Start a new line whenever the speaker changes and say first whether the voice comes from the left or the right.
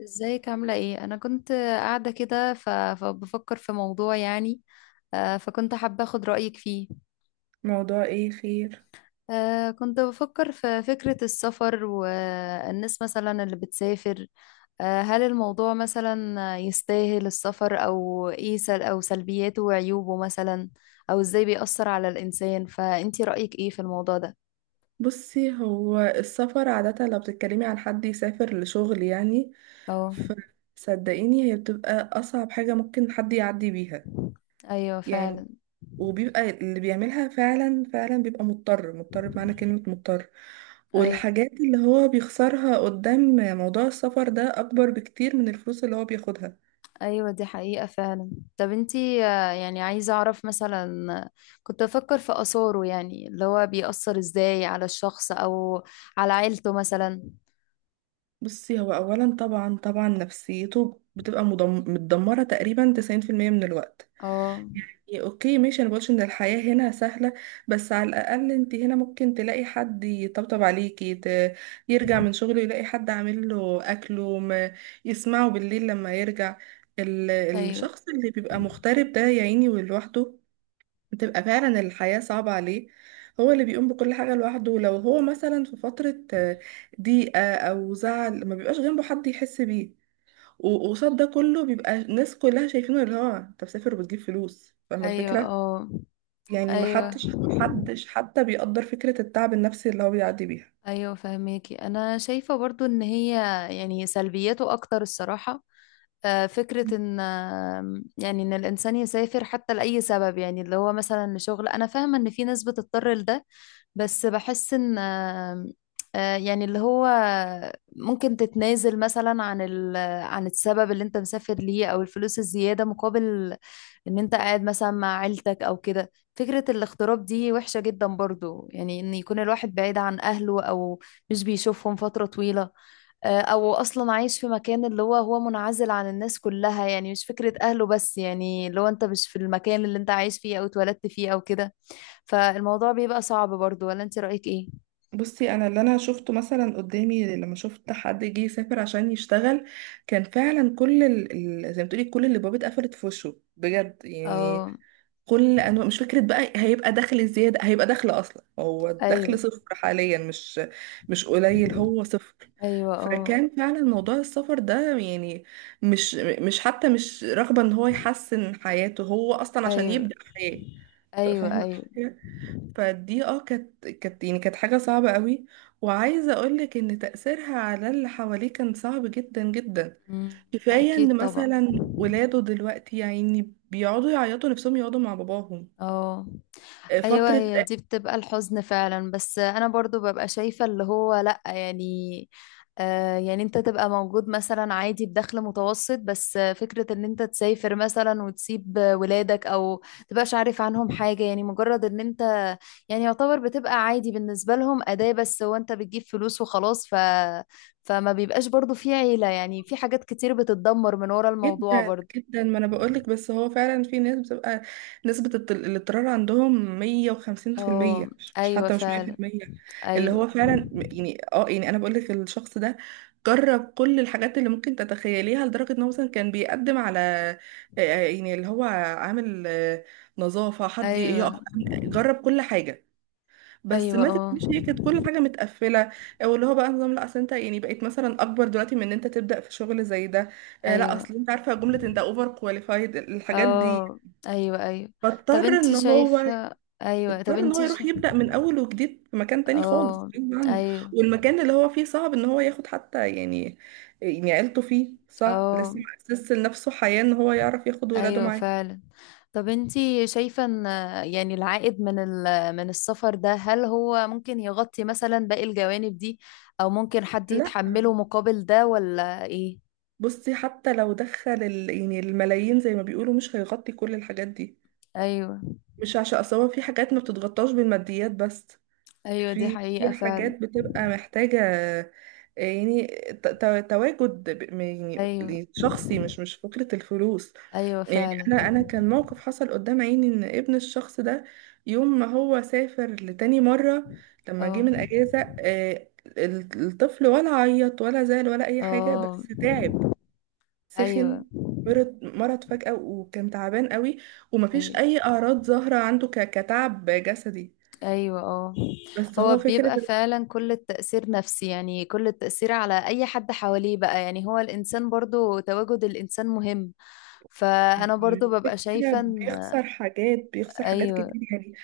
left: ازيك عاملة ايه؟ أنا كنت قاعدة كده فبفكر في موضوع يعني. فكنت حابة أخد رأيك فيه.
right: موضوع ايه خير؟
left: كنت بفكر في فكرة السفر والناس مثلا اللي بتسافر. هل الموضوع مثلا يستاهل السفر، أو ايه أو سلبياته وعيوبه مثلا؟ أو ازاي بيأثر على الإنسان، فأنتي رأيك ايه في الموضوع ده؟
right: بصي، هو السفر عادة لو بتتكلمي عن حد يسافر لشغل يعني
left: اه.
right: فصدقيني هي بتبقى أصعب حاجة ممكن حد يعدي بيها.
left: أيوه
right: يعني
left: فعلا.
right: وبيبقى اللي بيعملها فعلا فعلا بيبقى مضطر مضطر بمعنى كلمة مضطر،
left: ايوه،
right: والحاجات اللي هو بيخسرها قدام موضوع السفر ده أكبر بكتير من الفلوس اللي هو بياخدها.
left: ايوه، دي حقيقة فعلا. طب انتي يعني عايزة اعرف مثلا كنت بفكر في اثاره، يعني اللي هو بيأثر ازاي على الشخص او على عيلته مثلا.
right: بصي، هو أولا طبعا طبعا نفسيته بتبقى متدمرة تقريبا 90% من الوقت.
left: اه.
right: يعني اوكي ماشي، انا بقولش ان الحياة هنا سهلة، بس على الاقل انت هنا ممكن تلاقي حد يطبطب عليكي، يرجع من شغله يلاقي حد عامل له اكله، ما يسمعه بالليل لما يرجع.
left: ايوه.
right: الشخص اللي بيبقى مغترب ده يا عيني ولوحده، بتبقى فعلا الحياة صعبة عليه. هو اللي بيقوم بكل حاجة لوحده، لو هو مثلا في فترة ضيقة او زعل ما بيبقاش جنبه حد يحس بيه. وقصاد ده كله بيبقى الناس كلها شايفينه اللي هو انت مسافر وبتجيب فلوس، فاهمة
left: ايوه.
right: الفكرة.
left: اه.
right: يعني ما
left: ايوه.
right: حدش حتى بيقدر فكرة التعب النفسي اللي هو بيعدي بيها.
left: ايوه فهميكي، انا شايفة برضو ان هي يعني سلبياته اكتر الصراحة. فكرة إن يعني إن الإنسان يسافر حتى لأي سبب، يعني اللي هو مثلا لشغل، أنا فاهمة إن في ناس بتضطر لده. بس بحس إن يعني اللي هو ممكن تتنازل مثلا عن عن السبب اللي أنت مسافر ليه أو الفلوس الزيادة مقابل إن أنت قاعد مثلا مع عيلتك أو كده. فكرة الاغتراب دي وحشة جدا برضو، يعني إن يكون الواحد بعيد عن أهله أو مش بيشوفهم فترة طويلة. او اصلا عايش في مكان اللي هو منعزل عن الناس كلها، يعني مش فكرة اهله بس، يعني اللي هو انت مش في المكان اللي انت عايش فيه او اتولدت فيه او كده. فالموضوع بيبقى صعب برضو، ولا انت رأيك ايه؟
right: بصي، انا اللي انا شفته مثلا قدامي لما شفت حد جه يسافر عشان يشتغل، كان فعلا زي ما تقولي كل اللي بابه اتقفلت في وشه، بجد يعني.
left: اه.
right: كل انواع، مش فكره بقى هيبقى دخل زياده، هيبقى دخل اصلا، هو
left: ايوه.
right: الدخل صفر حاليا، مش قليل، هو صفر.
left: ايوه. اه.
right: فكان فعلا موضوع السفر ده يعني مش مش حتى مش رغبه ان هو يحسن حياته، هو اصلا عشان
left: ايوه.
right: يبدا حياه.
left: ايوه.
right: فاهمه
left: ايوه.
right: الفكرة؟ فدي كانت يعني كانت حاجه صعبه قوي، وعايزه اقولك ان تاثيرها على اللي حواليه كان صعب جدا جدا.
left: مم.
right: كفاية
left: اكيد
right: ان
left: طبعا.
right: مثلا ولاده دلوقتي يعني بيقعدوا يعيطوا نفسهم يقعدوا مع باباهم
left: اه. ايوه
right: فترة.
left: هي دي بتبقى الحزن فعلا، بس انا برضو ببقى شايفة اللي هو لا يعني. يعني انت تبقى موجود مثلا عادي بدخل متوسط، بس فكرة ان انت تسافر مثلا وتسيب ولادك او تبقاش عارف عنهم حاجة، يعني مجرد ان انت يعني يعتبر بتبقى عادي بالنسبة لهم أداة، بس هو انت بتجيب فلوس وخلاص. فما بيبقاش برضو في عيلة، يعني في حاجات كتير بتتدمر من ورا الموضوع
right: جدا
left: برضو.
right: جدا، ما انا بقولك، بس هو فعلا في ناس بتبقى نسبة الاضطرار عندهم مية وخمسين في
left: اه.
right: المية،
left: ايوه
right: حتى مش مية في
left: فعلا.
right: المية. اللي
left: ايوه.
right: هو فعلا يعني يعني انا بقولك الشخص ده جرب كل الحاجات اللي ممكن تتخيليها، لدرجة ان هو مثلا كان بيقدم على آه، يعني اللي هو عامل نظافة، حد
left: ايوه.
right: يقف. جرب كل حاجة، بس
left: ايوه.
right: ما
left: اه.
right: تفهميش، هي كانت كل حاجه متقفله. او اللي هو بقى نظام، لا اصل انت يعني بقيت مثلا اكبر دلوقتي من ان انت تبدا في شغل زي ده. لا
left: ايوه.
right: اصل انت عارفه جمله انت اوفر كواليفايد الحاجات دي.
left: اه. ايوه. ايوه. طب
right: فاضطر
left: انتي
right: ان هو
left: شايفة. ايوه.
right: اضطر ان هو يروح يبدا من اول وجديد في مكان تاني خالص،
left: اه.
right: غصب عنه.
left: ايوه.
right: والمكان اللي هو فيه صعب ان هو ياخد حتى يعني عيلته فيه، صعب،
left: اه.
right: لسه مؤسس لنفسه حياه، ان هو يعرف ياخد ولاده
left: ايوه
right: معاه.
left: فعلا. طب انتي شايفة ان يعني العائد من من السفر ده، هل هو ممكن يغطي مثلا باقي الجوانب دي او ممكن حد
right: لا
left: يتحمله مقابل ده ولا ايه؟
right: بصي، حتى لو دخل يعني الملايين زي ما بيقولوا مش هيغطي كل الحاجات دي.
left: ايوه.
right: مش عشان اصل هو في حاجات ما بتتغطاش بالماديات بس.
left: ايوه دي
right: في
left: حقيقة فعلا.
right: حاجات بتبقى محتاجة يعني تواجد
left: ايوه.
right: يعني شخصي، مش فكرة الفلوس.
left: ايوه
right: يعني
left: فعلا.
right: انا كان موقف حصل قدام عيني، ان ابن الشخص ده يوم ما هو سافر لتاني مرة لما جه
left: اه.
right: من اجازة، الطفل ولا عيط ولا زعل ولا اي حاجة،
left: اه.
right: بس تعب،
left: ايوه.
right: سخن، مرض فجأة وكان تعبان قوي، ومفيش
left: ايوه.
right: أي أعراض ظاهرة عنده كتعب جسدي.
left: ايوه. اه.
right: بس
left: هو
right: هو فكرة
left: بيبقى
right: إنه
left: فعلا كل التأثير نفسي، يعني كل التأثير على اي حد حواليه بقى، يعني هو الانسان برضو، تواجد الانسان مهم. فانا برضو ببقى
right: فكرة
left: شايفة ان
right: بيخسر حاجات
left: ايوه.
right: كتير يعني،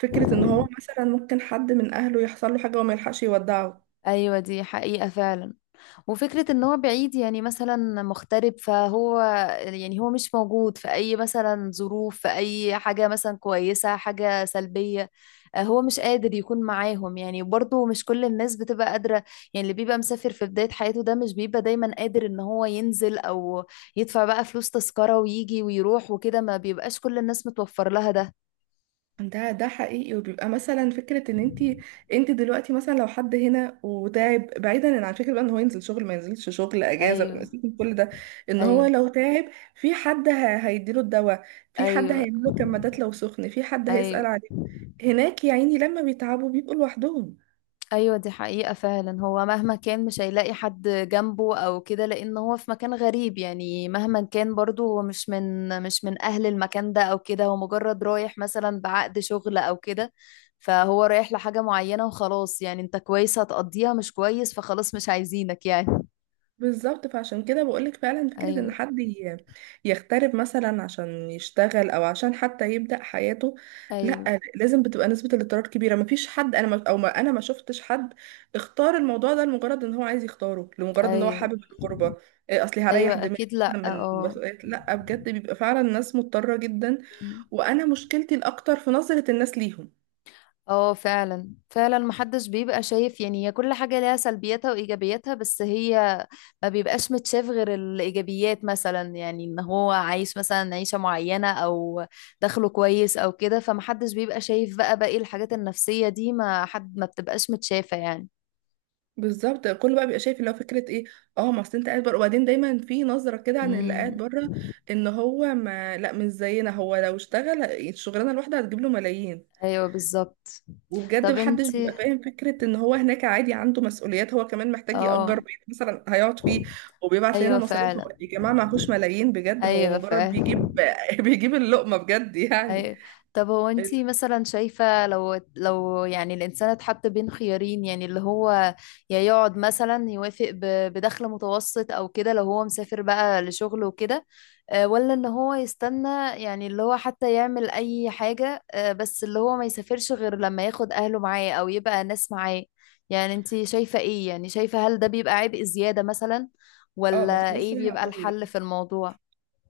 right: فكرة إن هو مثلا ممكن حد من أهله يحصل له حاجة وما يلحقش يودعه.
left: ايوه دي حقيقة فعلا. وفكرة ان هو بعيد، يعني مثلا مغترب، فهو يعني هو مش موجود في اي مثلا ظروف، في اي حاجة مثلا كويسة، حاجة سلبية. هو مش قادر يكون معاهم، يعني برضه مش كل الناس بتبقى قادرة. يعني اللي بيبقى مسافر في بداية حياته ده مش بيبقى دايما قادر ان هو ينزل او يدفع بقى فلوس تذكرة ويجي ويروح وكده، ما بيبقاش كل الناس متوفر لها ده.
right: ده حقيقي، وبيبقى مثلا فكرة ان انت دلوقتي مثلا لو حد هنا وتعب، بعيدا عن فكرة بقى ان هو ينزل شغل ما ينزلش شغل اجازة
left: ايوه.
right: سيبك من كل ده، ان هو
left: ايوه.
right: لو تعب في حد هيديله الدواء، في حد
left: ايوه.
right: هيعمله كمادات لو سخن، في حد
left: ايوه.
right: هيسأل عليه. هناك يا عيني لما بيتعبوا بيبقوا لوحدهم.
left: ايوه دي حقيقة فعلا. هو مهما كان مش هيلاقي حد جنبه او كده، لان هو في مكان غريب، يعني مهما كان برضه هو مش من اهل المكان ده او كده، هو مجرد رايح مثلا بعقد شغل او كده. فهو رايح لحاجة معينة وخلاص، يعني انت كويس هتقضيها، مش كويس فخلاص مش عايزينك يعني.
right: بالظبط، فعشان كده بقولك فعلا فكرة
left: ايوه.
right: ان حد يغترب مثلا عشان يشتغل او عشان حتى يبدأ حياته،
left: ايوه.
right: لا، لازم بتبقى نسبة الاضطرار كبيرة. مفيش حد انا ما او ما انا ما شفتش حد اختار الموضوع ده لمجرد ان هو عايز يختاره، لمجرد ان هو
left: ايوه.
right: حابب الغربة، إيه اصلي
left: ايوه
right: هريح دماغي
left: اكيد لا
right: مثلا من
left: اه.
right: مسؤوليات. لا بجد، بيبقى فعلا ناس مضطرة جدا، وانا مشكلتي الاكتر في نظرة الناس ليهم.
left: اه فعلا فعلا محدش بيبقى شايف، يعني هي كل حاجة ليها سلبياتها وإيجابياتها، بس هي ما بيبقاش متشاف غير الإيجابيات مثلا، يعني إن هو عايش مثلا عيشة معينة أو دخله كويس أو كده، فمحدش بيبقى شايف بقى باقي الحاجات النفسية دي، ما حد ما بتبقاش متشافة يعني.
right: بالظبط، كله بقى بيبقى شايف اللي هو فكره ايه. اه، ما اصل انت قاعد بره، وبعدين دايما في نظره كده عن اللي
left: امم.
right: قاعد بره، ان هو ما لا مش زينا، هو لو اشتغل الشغلانه الواحده هتجيب له ملايين.
left: أيوه بالظبط.
right: وبجد
left: طب انت.
right: محدش بيبقى فاهم فكره ان هو هناك عادي عنده مسؤوليات، هو كمان محتاج
left: اه.
right: يأجر بيت مثلا هيقعد فيه، وبيبعت لنا
left: أيوه
right: مصاريف. هو
left: فعلا.
right: يا جماعه معهوش ملايين بجد، هو
left: أيوه
right: مجرد
left: فعلا.
right: بيجيب بيجيب اللقمه بجد يعني.
left: أي... طب هو انتي
right: ال-
left: مثلا شايفة، لو يعني الإنسان اتحط بين خيارين، يعني اللي هو يا يقعد مثلا يوافق بدخل متوسط أو كده لو هو مسافر بقى لشغله وكده. ولا ان هو يستنى، يعني اللي هو حتى يعمل أي حاجة، بس اللي هو ما يسافرش غير لما ياخد أهله معاه أو يبقى ناس معاه. يعني انتي شايفة ايه، يعني شايفة هل ده بيبقى عبء زيادة مثلا
right: اه، ما كنت
left: ولا ايه
right: لسه
left: بيبقى
right: هقول لك.
left: الحل في الموضوع؟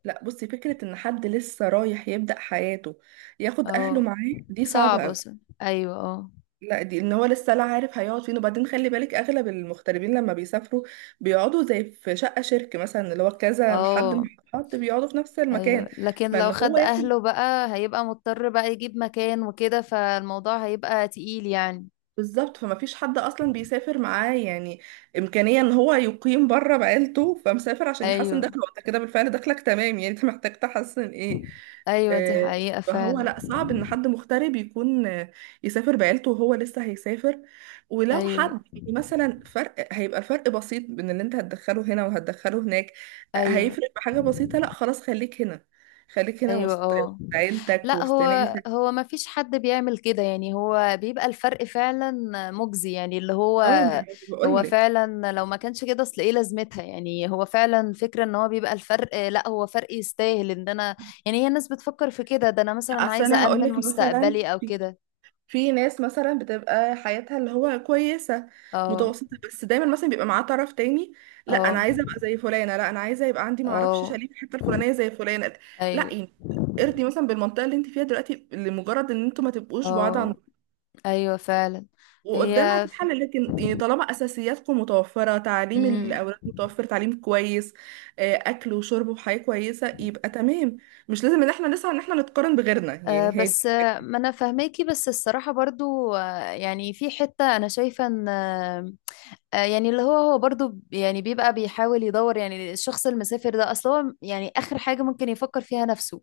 right: لا بصي، فكره ان حد لسه رايح يبدأ حياته ياخد اهله
left: اه.
right: معاه دي
left: صعب
right: صعبه.
left: أصلا. ايوه. اه.
right: لا، دي ان هو لسه لا عارف هيقعد فين، وبعدين خلي بالك اغلب المغتربين لما بيسافروا بيقعدوا زي في شقة شركة مثلا، اللي هو كذا حد
left: اه.
right: مع حد بيقعدوا في نفس
left: ايوه.
right: المكان.
left: لكن لو
right: فان هو
left: خد
right: ياخد.
left: اهله بقى، هيبقى مضطر بقى يجيب مكان وكده، فالموضوع هيبقى تقيل يعني.
right: بالظبط، فما فيش حد اصلا بيسافر معاه، يعني امكانيه ان هو يقيم بره بعيلته، فمسافر عشان يحسن
left: ايوه.
right: دخله وانت كده بالفعل دخلك تمام، يعني انت محتاج تحسن ايه.
left: ايوه دي
right: آه،
left: حقيقة
right: فهو
left: فعلا.
right: لا، صعب ان حد مغترب يكون يسافر بعيلته وهو لسه هيسافر. ولو
left: ايوه.
right: حد يعني مثلا فرق، هيبقى الفرق بسيط بين اللي انت هتدخله هنا وهتدخله هناك،
left: ايوه.
right: هيفرق بحاجه بسيطه، لا خلاص خليك هنا، خليك هنا
left: ايوه.
right: وسط
left: اه.
right: وسط عيلتك
left: لا
right: وسط
left: هو
right: ناسك.
left: هو ما فيش حد بيعمل كده، يعني هو بيبقى الفرق فعلا مجزي، يعني اللي هو
right: اه،
left: هو
right: بقول لك،
left: فعلا لو ما كانش كده اصل ايه لازمتها. يعني هو فعلا فكرة ان هو بيبقى الفرق، لا هو فرق يستاهل ان انا يعني. هي الناس بتفكر في كده ده، انا مثلا
right: اصل
left: عايزة
right: انا
left: أأمن
right: هقولك مثلا
left: مستقبلي او
right: في
left: كده.
right: في ناس مثلا بتبقى حياتها اللي هو كويسه
left: اه.
right: متوسطه، بس دايما مثلا بيبقى معاه طرف تاني، لا انا
left: اه.
right: عايزه ابقى زي فلانه، لا انا عايزه يبقى عندي معرفش
left: اه.
right: شاليه في الحته الفلانيه زي فلانه. لا
left: ايوه.
right: يعني ارضي مثلا بالمنطقه اللي انت فيها دلوقتي، لمجرد ان انتوا ما تبقوش بعاد عن،
left: اه. ايوه فعلا.
right: وقدام
left: هي
right: هتتحل. لكن يعني طالما اساسياتكم متوفره، تعليم
left: مم.
right: الاولاد متوفر تعليم كويس، اكل وشرب وحياه كويسه، يبقى تمام. مش لازم ان احنا نسعى ان احنا نتقارن بغيرنا، يعني
left: بس
right: هادي.
left: ما انا فاهماكي، بس الصراحة برضو يعني في حتة انا شايفة ان يعني اللي هو برضو يعني بيبقى بيحاول يدور، يعني الشخص المسافر ده اصل هو يعني اخر حاجة ممكن يفكر فيها نفسه.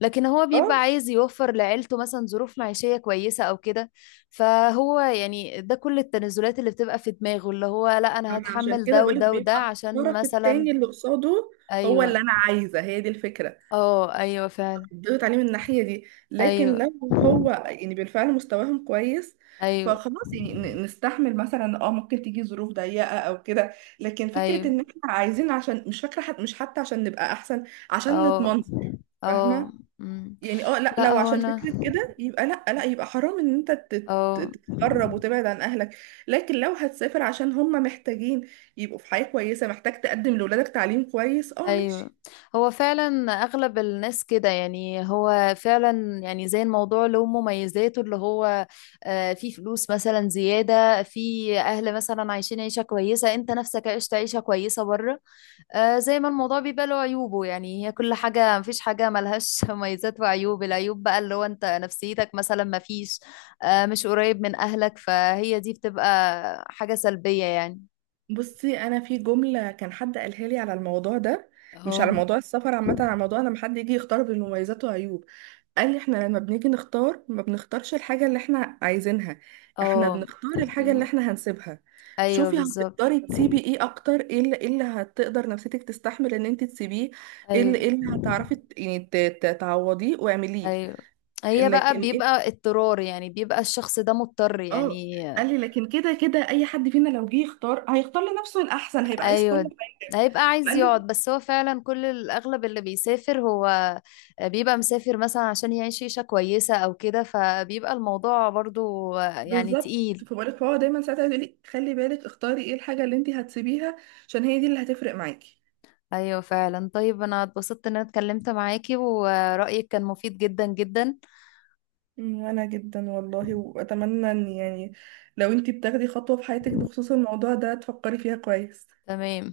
left: لكن هو بيبقى عايز يوفر لعيلته مثلا ظروف معيشية كويسة او كده. فهو يعني ده كل التنازلات اللي بتبقى في دماغه، اللي هو لا انا
right: انا عشان
left: هتحمل
right: كده
left: ده
right: بقولك
left: وده وده
right: بيبقى
left: عشان
right: الطرف
left: مثلا.
right: التاني اللي قصاده هو اللي
left: ايوه.
right: انا عايزه، هي دي الفكره،
left: اه. ايوه فعلا.
right: ضغط عليه من الناحيه دي. لكن
left: ايوه.
right: لو هو يعني بالفعل مستواهم كويس،
left: ايوه.
right: فخلاص يعني نستحمل مثلا، ممكن تيجي ظروف ضيقه او كده. لكن فكره
left: ايوه.
right: ان احنا عايزين عشان مش فاكره، مش حتى، عشان نبقى احسن، عشان
left: اه.
right: نتمنصر،
left: اه.
right: فاهمه.
left: أمم.
right: يعني لا،
left: لا
right: لو
left: هو
right: عشان
left: انا.
right: فكرة كده يبقى لا لا، يبقى حرام ان انت
left: اه.
right: تتقرب وتبعد عن اهلك. لكن لو هتسافر عشان هم محتاجين يبقوا في حياة كويسة، محتاج تقدم لولادك تعليم كويس، اه
left: ايوه
right: ماشي.
left: هو فعلا اغلب الناس كده، يعني هو فعلا، يعني زي الموضوع له مميزاته، اللي هو في فلوس مثلا زيادة، في اهل مثلا عايشين عيشة كويسة، انت نفسك عشت عيشة كويسة بره. زي ما الموضوع بيبقى له عيوبه، يعني هي كل حاجة، مفيش حاجة ملهاش مميزات وعيوب. العيوب بقى اللي هو انت نفسيتك مثلا مفيش مش قريب من أهلك، فهي دي بتبقى حاجة سلبية يعني.
right: بصي انا في جملة كان حد قالها لي على الموضوع ده، مش على
left: اه.
right: موضوع السفر عامة، على موضوع لما حد يجي يختار بين مميزات وعيوب. قال لي احنا لما بنيجي نختار ما بنختارش الحاجة اللي احنا عايزينها، احنا
left: اه.
right: بنختار الحاجة اللي
left: الم-
right: احنا هنسيبها.
left: ايوه
right: شوفي،
left: بالظبط.
right: هتقدري تسيبي ايه اكتر، إيه اللي هتقدر نفسيتك تستحمل ان انت تسيبيه،
left: ايوه.
right: إيه اللي هتعرفي يعني تعوضيه واعمليه.
left: ايوه هي بقى
right: لكن ايه،
left: بيبقى اضطرار، يعني بيبقى الشخص ده مضطر
right: اه
left: يعني.
right: قال لي لكن كده كده اي حد فينا لو جه يختار هيختار لنفسه الاحسن، هيبقى عايز كل
left: ايوه.
right: حاجة.
left: هيبقى عايز
right: قال
left: يقعد،
right: لي
left: بس هو فعلا كل الاغلب اللي بيسافر هو بيبقى مسافر مثلا عشان يعيش عيشة كويسة او كده، فبيبقى الموضوع برضو يعني
right: بالظبط،
left: تقيل.
right: فبقولك فهو دايما ساعتها يقول لي خلي بالك اختاري ايه الحاجة اللي انت هتسيبيها عشان هي دي اللي هتفرق معاكي.
left: ايوه فعلا. طيب انا اتبسطت ان انا اتكلمت معاكي ورأيك كان مفيد جدا جدا.
right: وانا جدا والله، واتمنى ان يعني لو انتي بتاخدي خطوة في حياتك بخصوص الموضوع ده تفكري فيها كويس.
left: تمام.